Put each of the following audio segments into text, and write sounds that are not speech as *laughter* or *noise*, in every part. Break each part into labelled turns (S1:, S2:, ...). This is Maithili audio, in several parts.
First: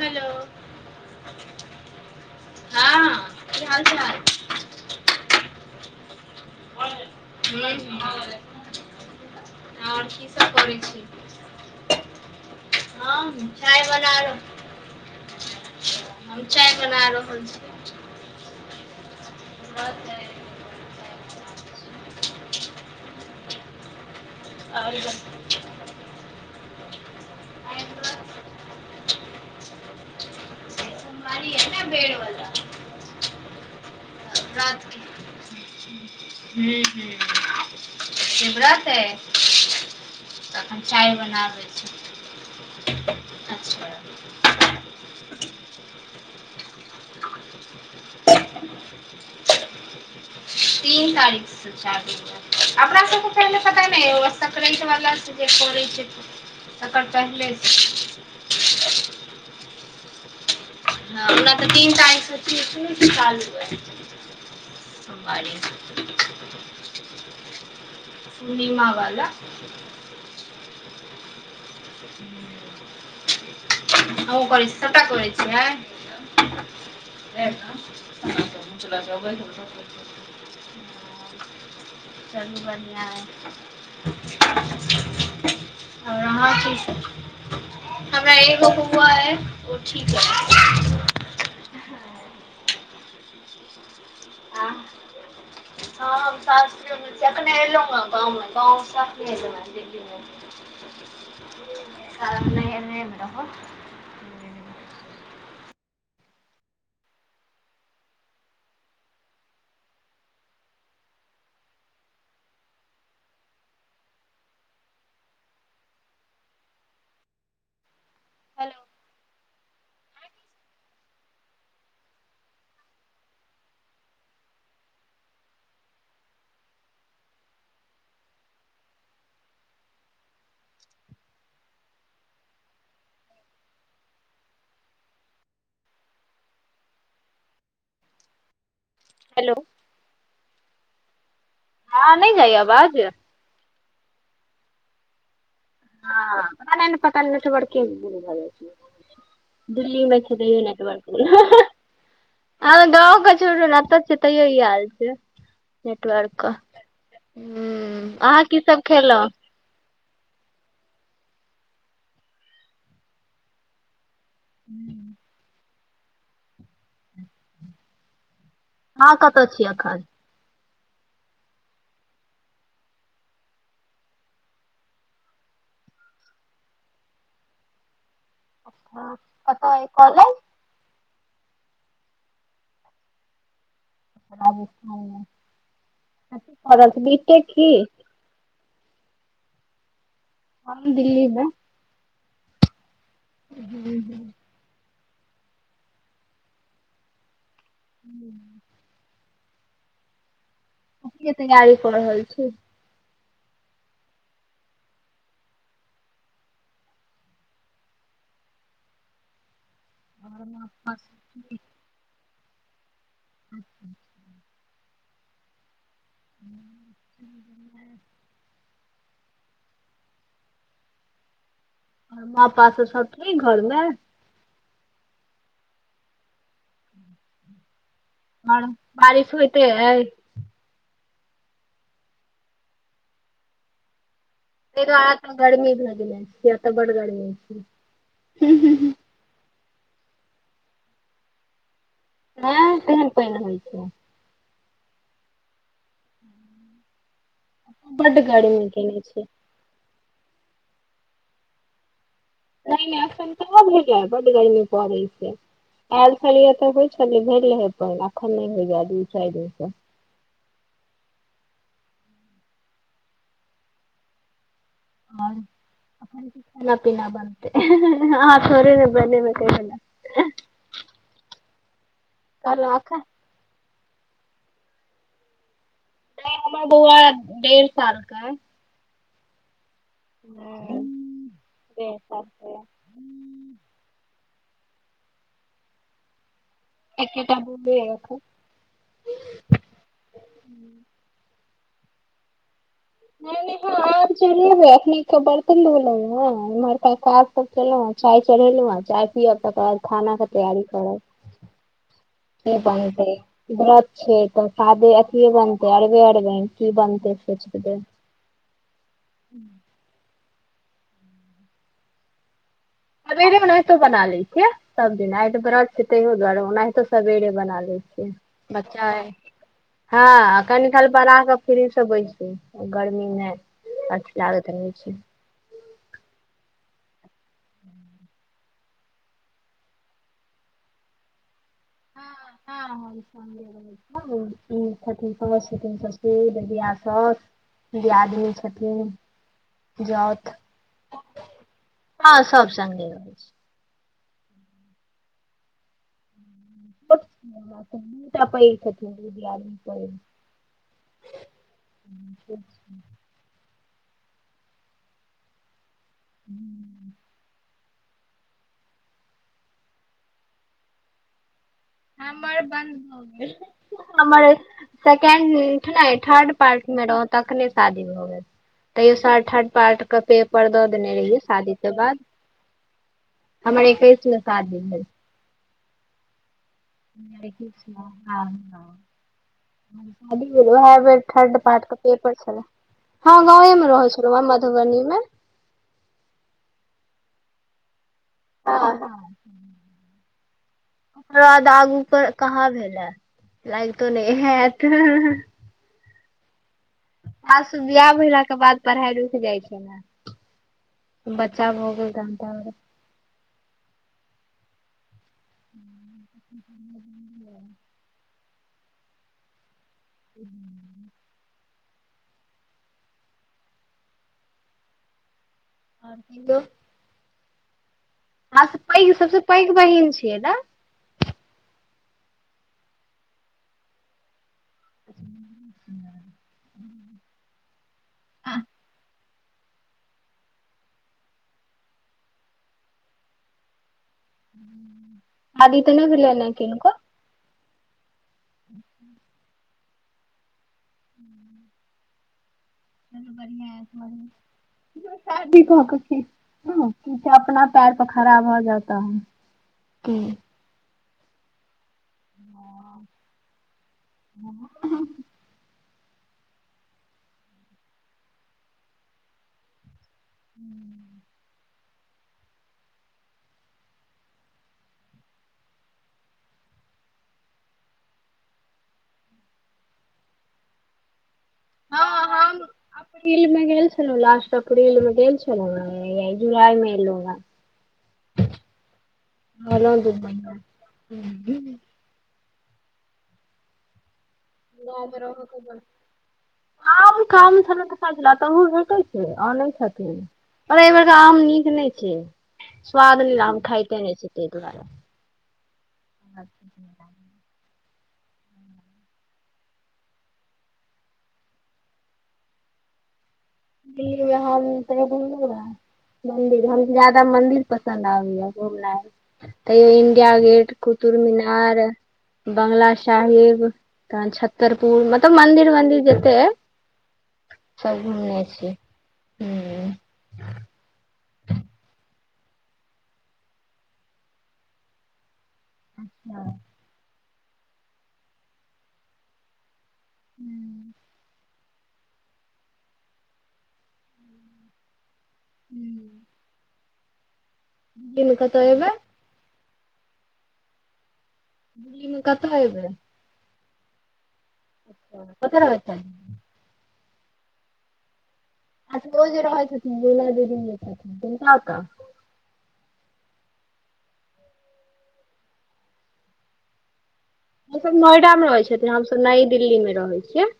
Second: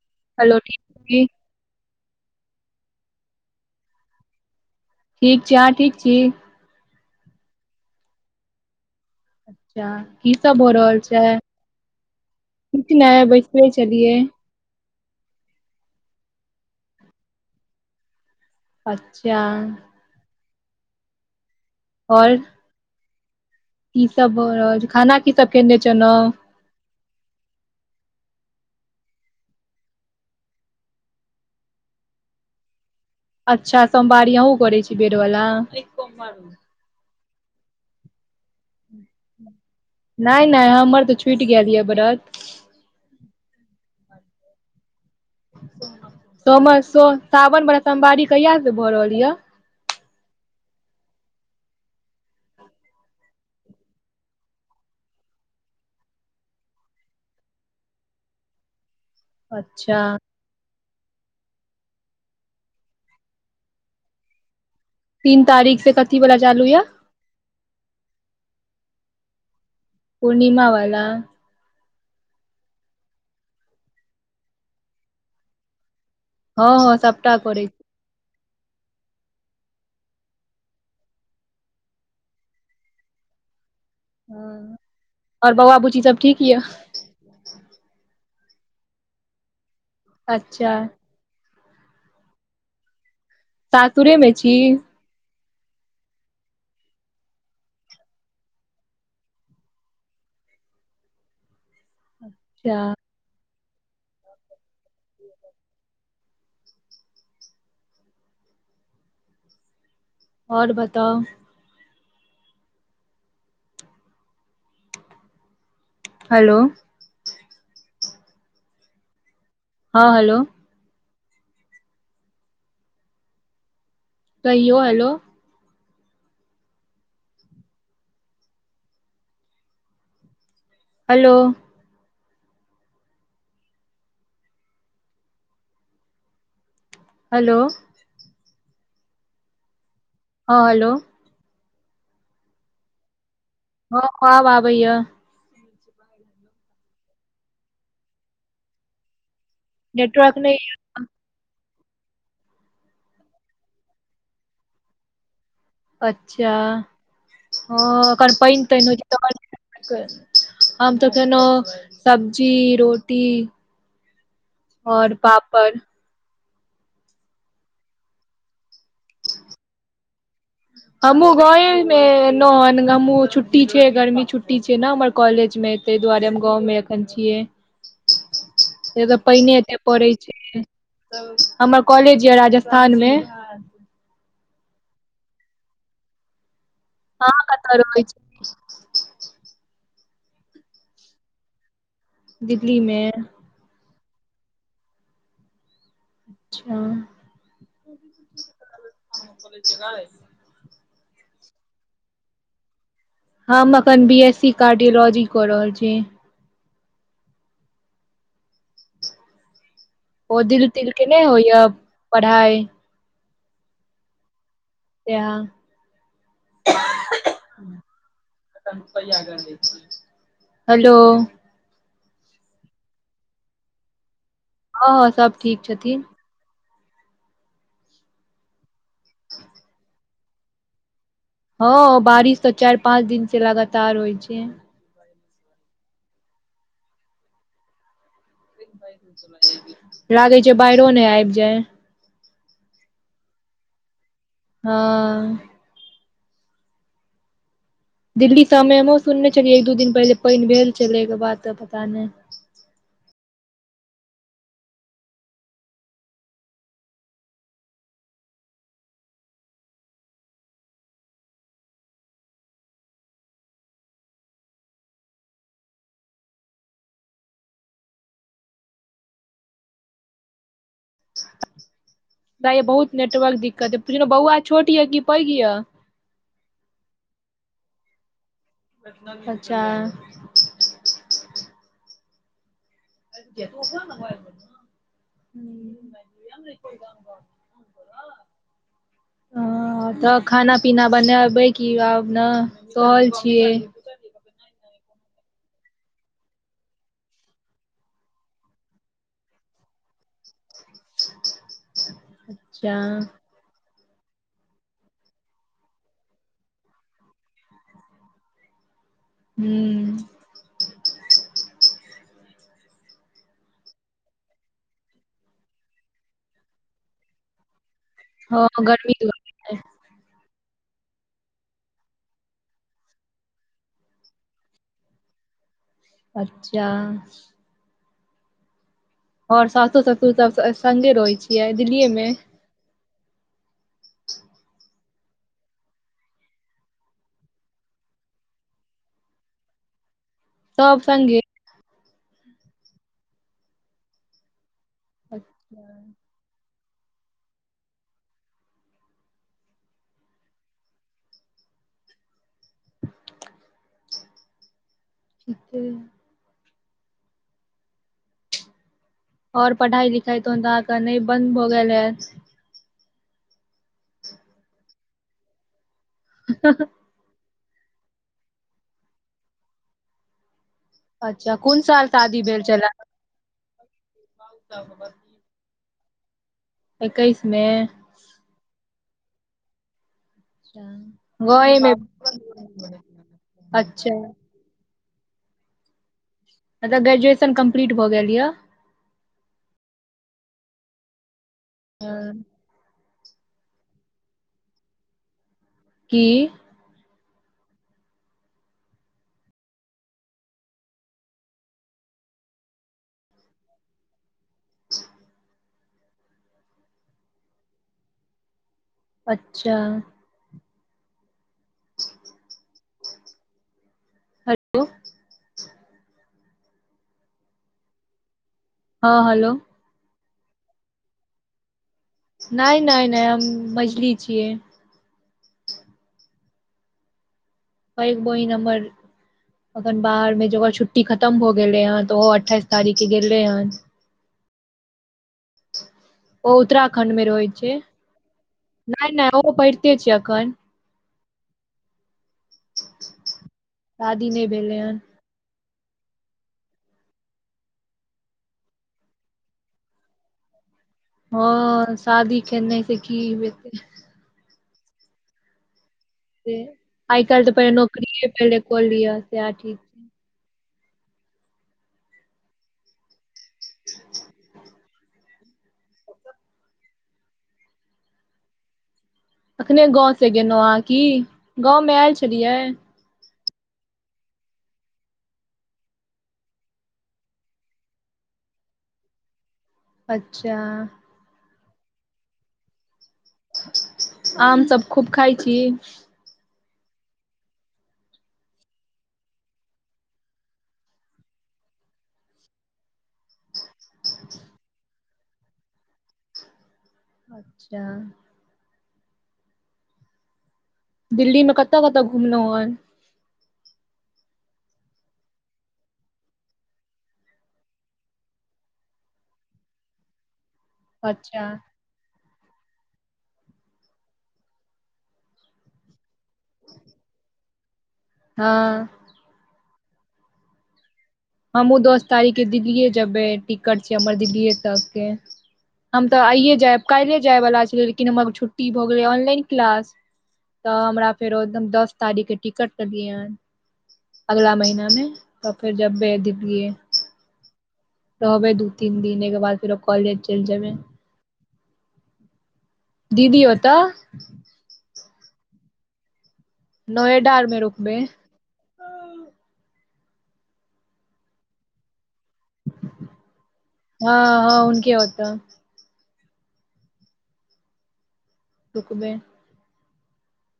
S1: हेलो
S2: हलो ठीक छि?
S1: हां की हाल चाल?
S2: ठीक छि आहां ठीक छी?
S1: *inaudible*
S2: अच्छा
S1: और
S2: की सब भ
S1: करै
S2: रहल
S1: छी
S2: छैय?
S1: हम
S2: बैसले
S1: चाय
S2: छलियै
S1: बना रहल हम चाय बना रहल छी।
S2: अच्छा आओर कि सब भ रहल छैय खाना की सब खने छलहु?
S1: आइ व्रत *inaudible*
S2: अच्छा सोमवारी
S1: तऽ
S2: अहुँ करै
S1: व्रत
S2: छी बेर वाला?
S1: हूं शिवरााते।
S2: नहि नहि हमर तऽ छुटि
S1: बनाबै
S2: गेल यऽ
S1: छी
S2: व्रत।
S1: अच्छा
S2: सावन वला सोमवारी कहिया से भऽ रहल यऽ?
S1: तीन तारीखसे। अपना सबके पहि पता नहि संक्राईत वला जे करै छी तकर पहिले छैय।
S2: अच्छा
S1: ह ओना तऽ तीन तारीख *unintelligible*
S2: तीन
S1: सोमवार
S2: तारीख से कथी वाला चालू यऽ
S1: पूर्णिमा वाला।
S2: पूर्णिमा वाला।
S1: *unintelligible* सबटा करै छियै?
S2: हँ हँ सबटा करै
S1: *unintelligible* चलू बढ़िआ अय।
S2: हँ आओर बौआ बुची सब ठीक
S1: अहाँ
S2: यऽ
S1: की सब हमरा एगो बौआ अय ओ ठीक अय।
S2: चार सासुरे में छी?
S1: आ हँ हम सासुरे में छी अखन एलहु ह *unintelligible* *unintelligible*
S2: अच्छा
S1: में रहब
S2: आओर बताउ? हेलो
S1: हैलो
S2: हँ हैलो कहियौ हैलो। हैलो हैलो
S1: हैलो
S2: हँ हैलो
S1: हँ नहि जाइये आवाज
S2: हँ आब आबै य
S1: हँ पता नहि नेटवर्क गुल भ जाइ छै दिल्ली मे
S2: नेटवर्क
S1: छियय
S2: नहि
S1: तैयो
S2: य
S1: नेटवर्क नै ह गाँ के छोङु ना एत छीयय तैयो ई हाल छै नेटवर्क
S2: अच्छा
S1: के
S2: हँ
S1: हूँ
S2: एखन
S1: अहाँ की
S2: पानि
S1: सब
S2: तानि होइ
S1: खेलौं
S2: छै त हम तऽ खेनौ सब्जी रोटी आउर पापड़
S1: हँ कतऽ छी अखन
S2: हमहूँ गावे मे एलहुँ हमहूँ छुट्टी छै गर्मी छुट्टी छै ने हमर कॉलेज मे ताहि दुआरे हम गाँव मे एखन छियै से त पइने
S1: कतऽ
S2: एते
S1: अइ
S2: पड़ै
S1: कॉलेज
S2: छै हमर कॉलेज य राजस्थान मे हँ
S1: बी
S2: अहाँ
S1: करत की
S2: कतऽ रहै छी
S1: हम दिल्ली में
S2: दिल्ली में
S1: हू हं
S2: अच्छा
S1: कथी के तैयारी कऽ रहल छी
S2: हम अखन बी एस सी कार्डियोलॉजी कऽ रहल छी ओ दिल तिल के नहि होइ य पढ़ाई ता हैलो
S1: मा पास सब ठिक घर में
S2: हँ हँ सब ठीक छथिन
S1: *inaudible* ह बारिश होइते है
S2: हँ बारिश तऽ चारि पाँच दिन से लगातार होइ छै
S1: फिर रात में गर्मी भै गेलै कियै ऐतै बड्ड गर्मी छै
S2: लागे छै बाहरो नहि आबि जाए
S1: ह तेहन पानि होइ छै
S2: हँ
S1: बड
S2: दिल्ली सय
S1: गर्मी
S2: हमहु
S1: केने छै
S2: सुनने छलियै एक दू दिन पहिले पानि भेल छलै के बात तऽ पता नहि
S1: नहि नहि ऐखन त हो जाय बड्ड गरमी पड़ै हे आयल छलियै तऽ होइ छलै भेल रहै पनि एखन नहि होइये दू चारि दिन सँ आउर अपन खाना पीना बनतै अहाँ थोड़े ने बनेबै तै
S2: बुझाइ य
S1: कहलौं
S2: बहुत
S1: अखन
S2: नेटवर्क दिक्कत अय पुछलौ बौआ छोट य की पैघ य
S1: नै हमर बौआ डेढ़ साल के अइ
S2: अच्छा
S1: *unintelligible*
S2: *unintelligible*
S1: एकेटा
S2: हं तऽ खाना पीना बनेबै की आब ने सहल
S1: नहि
S2: छियै
S1: नहि चढ़ेबे अखने के बर्तन धोले हं इम्हरका काज सब केलहुं चाय चढ़ेलहुं चाय कर खाना के तैयारी करत *unintelligible*
S2: अच्छा
S1: दरत छै तऽ सादे अथे बनतै अरबे अरबे की बनतै सोचिक दे
S2: हूँ
S1: सबेरे ओनाहितो बना ले छिय सबदिना आयत वरत छै तैय दुआरे ओनाहितो सबेरे बना ले छी
S2: हँ
S1: बच्चा
S2: गर्मी दुआरे
S1: हँ कनि काल बड़ा कऽ फ्री से बैस गर्मी में अथी लागत रहत छै
S2: अच्छा
S1: *inaudible*
S2: ओर सासो ससू सब सगे रहै छियै दिल्लीए मे
S1: हँ हँ छथिन सास छथिन ससूर ददिया सास दियादनि छथिन जाउत
S2: सब सङगे
S1: हँ सब सगे रहल
S2: अच्छा
S1: पैर छथिन दियादनि *unintelligible* *unintelligible*
S2: ठीके
S1: हूँ
S2: और पढ़ाई लिखाई तोन्त अहके नहि बंद भऽ गेल हे
S1: हमर सेकेंड ने थर्ड पार्ट में रह तखने शादी भऽ गेल थड पार्ट के पे पर दऽ देने रहियै
S2: अच्छा
S1: शादी
S2: कोन
S1: के
S2: साल
S1: बाद
S2: शादी भेल छलए
S1: हमर एकैस में शादी भेल
S2: एकैस मे
S1: *unintelligible*
S2: अच्छा
S1: उएह बेर थर्ड
S2: गाँवे
S1: पार्ट
S2: मे
S1: के पेपर छलै हँ गाँवे मे रहै
S2: अच्छा
S1: छलहुँं हं मधुबनी में
S2: मतलऽ ग्रेजुएशन कम्प्लीट भऽ गेल यऽ
S1: न ओकर बाद आगू पर
S2: हँ
S1: कहाँ भेल या लागतो नै हैत
S2: की
S1: खास बियाह भेलाके बाद पढ़ाइ रुकि जाइ छै ने बच्चा भऽ गेल तहन त औरो *inaudible*
S2: अच्छा
S1: हूँ
S2: हेलो
S1: हँ किदो अहाँ पैघ
S2: हँ
S1: सबसे
S2: हेलो
S1: पैघ बहिन छियै ने
S2: नहि नहि नहि हम मझली छियै
S1: *inaudible*
S2: पैघ बहिन हमर अखन बाहरमे छै ओकर छुट्टी खतम भऽ गेलै हन तऽ ओहो अठाइस तारीखके गेलै हन
S1: अभी तॅं नै भेलैए ना किनको?
S2: *unintelligible* मे रहै छै, नहि नहि ओहो पढ़िते छै अखन।
S1: चलु बढ़ियाँ एहि अखन
S2: शादी नहि भेलै हन
S1: *unintelligible* ठीक छै अपना पैर पर खड़ा भऽ जाउ तहन ह्म *unintelligible*
S2: हँ, शादी केने से की हेतै?
S1: ह ह *unintelligible*
S2: से आइ काल्हि तऽ पहिले नौकरीये पहिले कऽ लिय सेहै ठीक। छै।
S1: *inaudible*
S2: अखने गाँवसँ गेलहुँ अहाँ की, गाँवमे आयल छलियै?
S1: अप्रीलमे गेल छलहुँ, लास्ट अप्रीलमे गेल छलहुँए आ ई जुलाईमे अएलहुँए रहलहुँ दू
S2: अच्छा
S1: महिना
S2: आम सब खूब
S1: मे रह
S2: खाइ छी?
S1: के बड़ आम काम छला *unintelligible* एत्तओ भेटै छै आनै छथिन अरे एहि बेरका आम नीक नहि छै, स्वाद लेल आम खाइते नहि छी ताहि दुआरे अच्छा
S2: अच्छा दिल्लीमे कतऽ- कतऽ घुमलहुॅं अछि?
S1: दिल्लीमे हम तैयो घुमलुं या मंदिर, हम जादा मंदिर पसन्द आबैया घुमनाइ, तैयो इंडिया गेट कुतुब
S2: अच्छा
S1: मीनार बंगला साहिब, तहन छत्तरपुर मतलब मंदिर वन्दिर जे से सब घुमलुं *unintelligible*
S2: हँ
S1: हूॅं
S2: हमहूँ दस तारीखके दिल्लीये जेबै टिकट छै हमर दिल्लीये तकके हम तऽ आइए जायब, काल्हिये जायवाला छलियै लेकिन हमर आर छुट्टी भऽ गेलै ऑनलाइन क्लास तॅं हमरा फेरो दस तारीखके टिकट केलियै हन अगला महीनामे तऽ फेर जेबै वैह दिल्लीये,
S1: दिल्ली मे
S2: रहबै
S1: कतऽ
S2: दू
S1: एबै
S2: तीन-दिन ऐके बाद फेरो कॉलेज चलि जेबै।
S1: दिल्लीमे कतऽ अयबै?
S2: दीदी ओतय।
S1: कतय रहैत छै?
S2: नोएडा आरमे रूकबै।
S1: आ ओ जे रहै छथिन *unintelligible* त मला दे साक
S2: हँ हँ उनके ओतय।
S1: ऊ सभ नोएडामे रहै छथिन,
S2: रुकबै
S1: हमसभ नई दिल्लीमे रहै छियै।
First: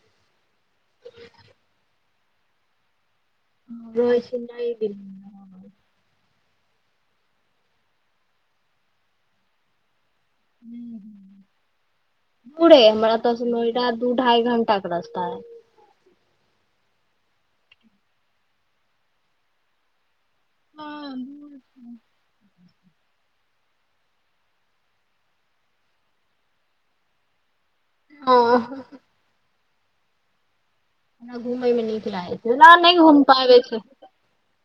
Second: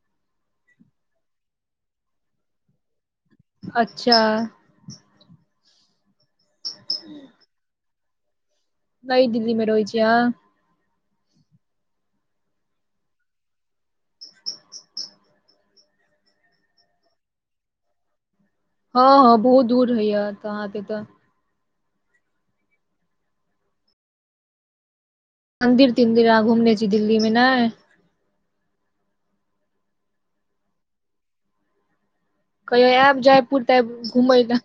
S1: हॅं,
S2: अच्छा
S1: रहैत छै नई दिल्ली मे
S2: नई दिल्लीमे रहै छियै अहाॅं?
S1: दूरे हमरा एतयसॅं नोएडा दू-ढाइ घंटाके रास्ता छै।
S2: हँ, हँ बहुत दूर रहैये अहाॅंके तऽ
S1: *inaudible*
S2: मन्दिर-तिन्दिर अहाॅं घुमने छी दिल्लीमे नइॅं?
S1: ओ हो हो घूमैमें नीक लागय।
S2: कहियो आयब जयपुर तऽ आयब घुमय ल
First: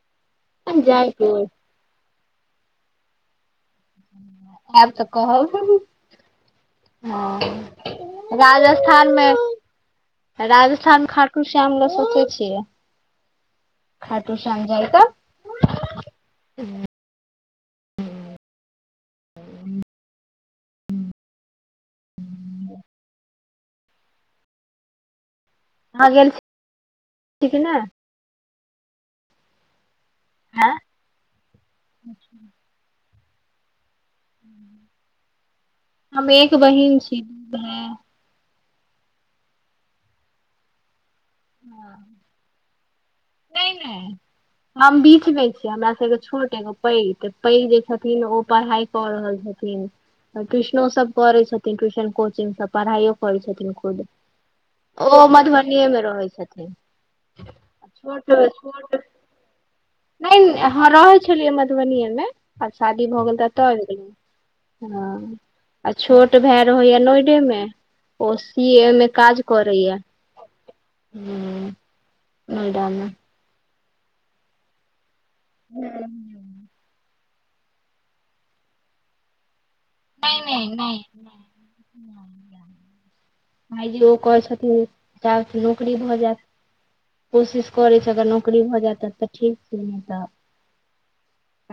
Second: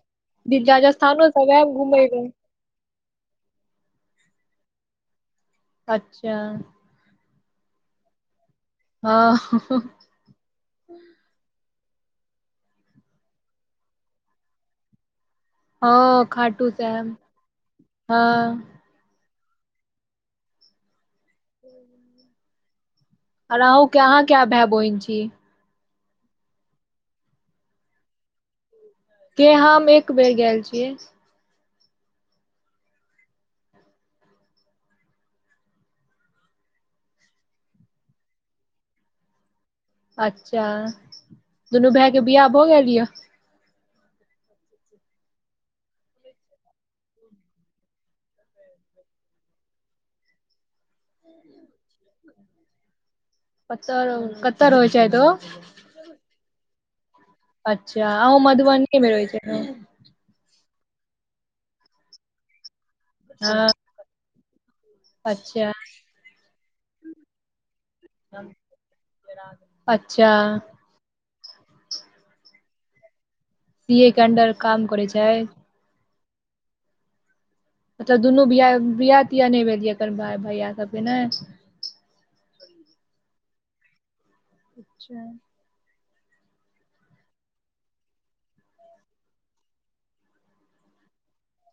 S2: दि
S1: जायके
S2: राजस्थानो
S1: अइ।
S2: सब आएब घुमय ल।
S1: हूँ आयब तऽ कहब।
S2: अच्छा
S1: हँ राजस्थानमे
S2: हँ
S1: राजस्थान खाटुर श्याम ल सोचै छियै। खाटु श्याम जाय क।
S2: हँ खाटू श्याम हँ। आर अहू के अहाँ कय भाय बहिन छी?
S1: हँ गेल *unintelligible* की नै?
S2: के हम एक बेर गेल
S1: ऐं
S2: छियै।
S1: *inaudible* हम एक बहिन छी।
S2: अच्छा दुनू भाईके बिहाह भऽ गेलया?
S1: नहि नहि हम बीच मे छीयै हमरा स एगो छोट एगो पैघ, पैघ जे छथिन ओ पढ़ाई कऽ रहल छथिन। ट्यूशनो सब करै छथिन ट्यूशन कोचिंग सब पढ़ाइयो करै छथिन खुद
S2: कतऽ कतऽ रहै छथि
S1: ओ मधुबनीएमे रहै छथिन।
S2: अच्छा
S1: छोट
S2: अहू
S1: छोट
S2: मधुबनीयेमे रहै छियै अखन?
S1: नहि हाँ रहै छलियै मधुबनिएमे आब शादी भऽ गेल तऽ एतय
S2: हँ
S1: आयब गेलहुँ। हँ
S2: अच्छा
S1: आ छोट भाय रहैया नोइडे मे। ओ सी ए मे काज करैया
S2: अच्छा
S1: हू। नोएडा में।
S2: सी ए के अंडर काम करै छैय?
S1: हू
S2: अच्छा दुनू बिया बिआ तिया नहि भेलया?
S1: नहि नहि नहि ओ कहै छथी हूं
S2: अच्छा
S1: *unintelligible* नौकरी भऽ जायत कोशिश करै छैय अगर नौकरी भऽ जायतऽ ठीक छैय नहि तऽ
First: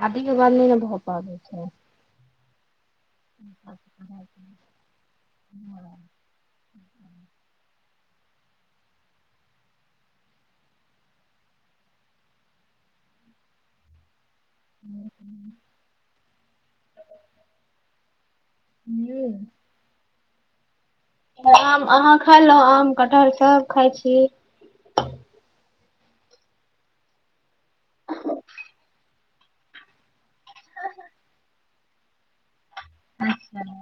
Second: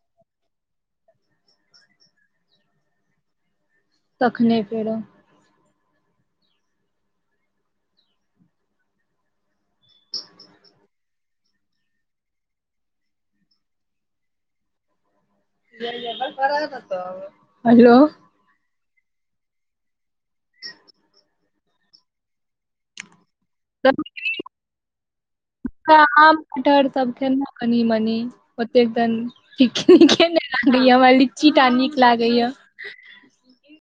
S1: शादी के बादमे नैय न भऽ पाबै छैय।
S2: तखने फेरो। हेलो
S1: हू आम अहाँ खायलहु आम कटहर सब खाय छी?
S2: आम कटहर सब खेलहूहे कनि मनी। ओतेक त नीके नहि लागैया हमरा लीची टा नीक लागैया।
S1: *inaudible*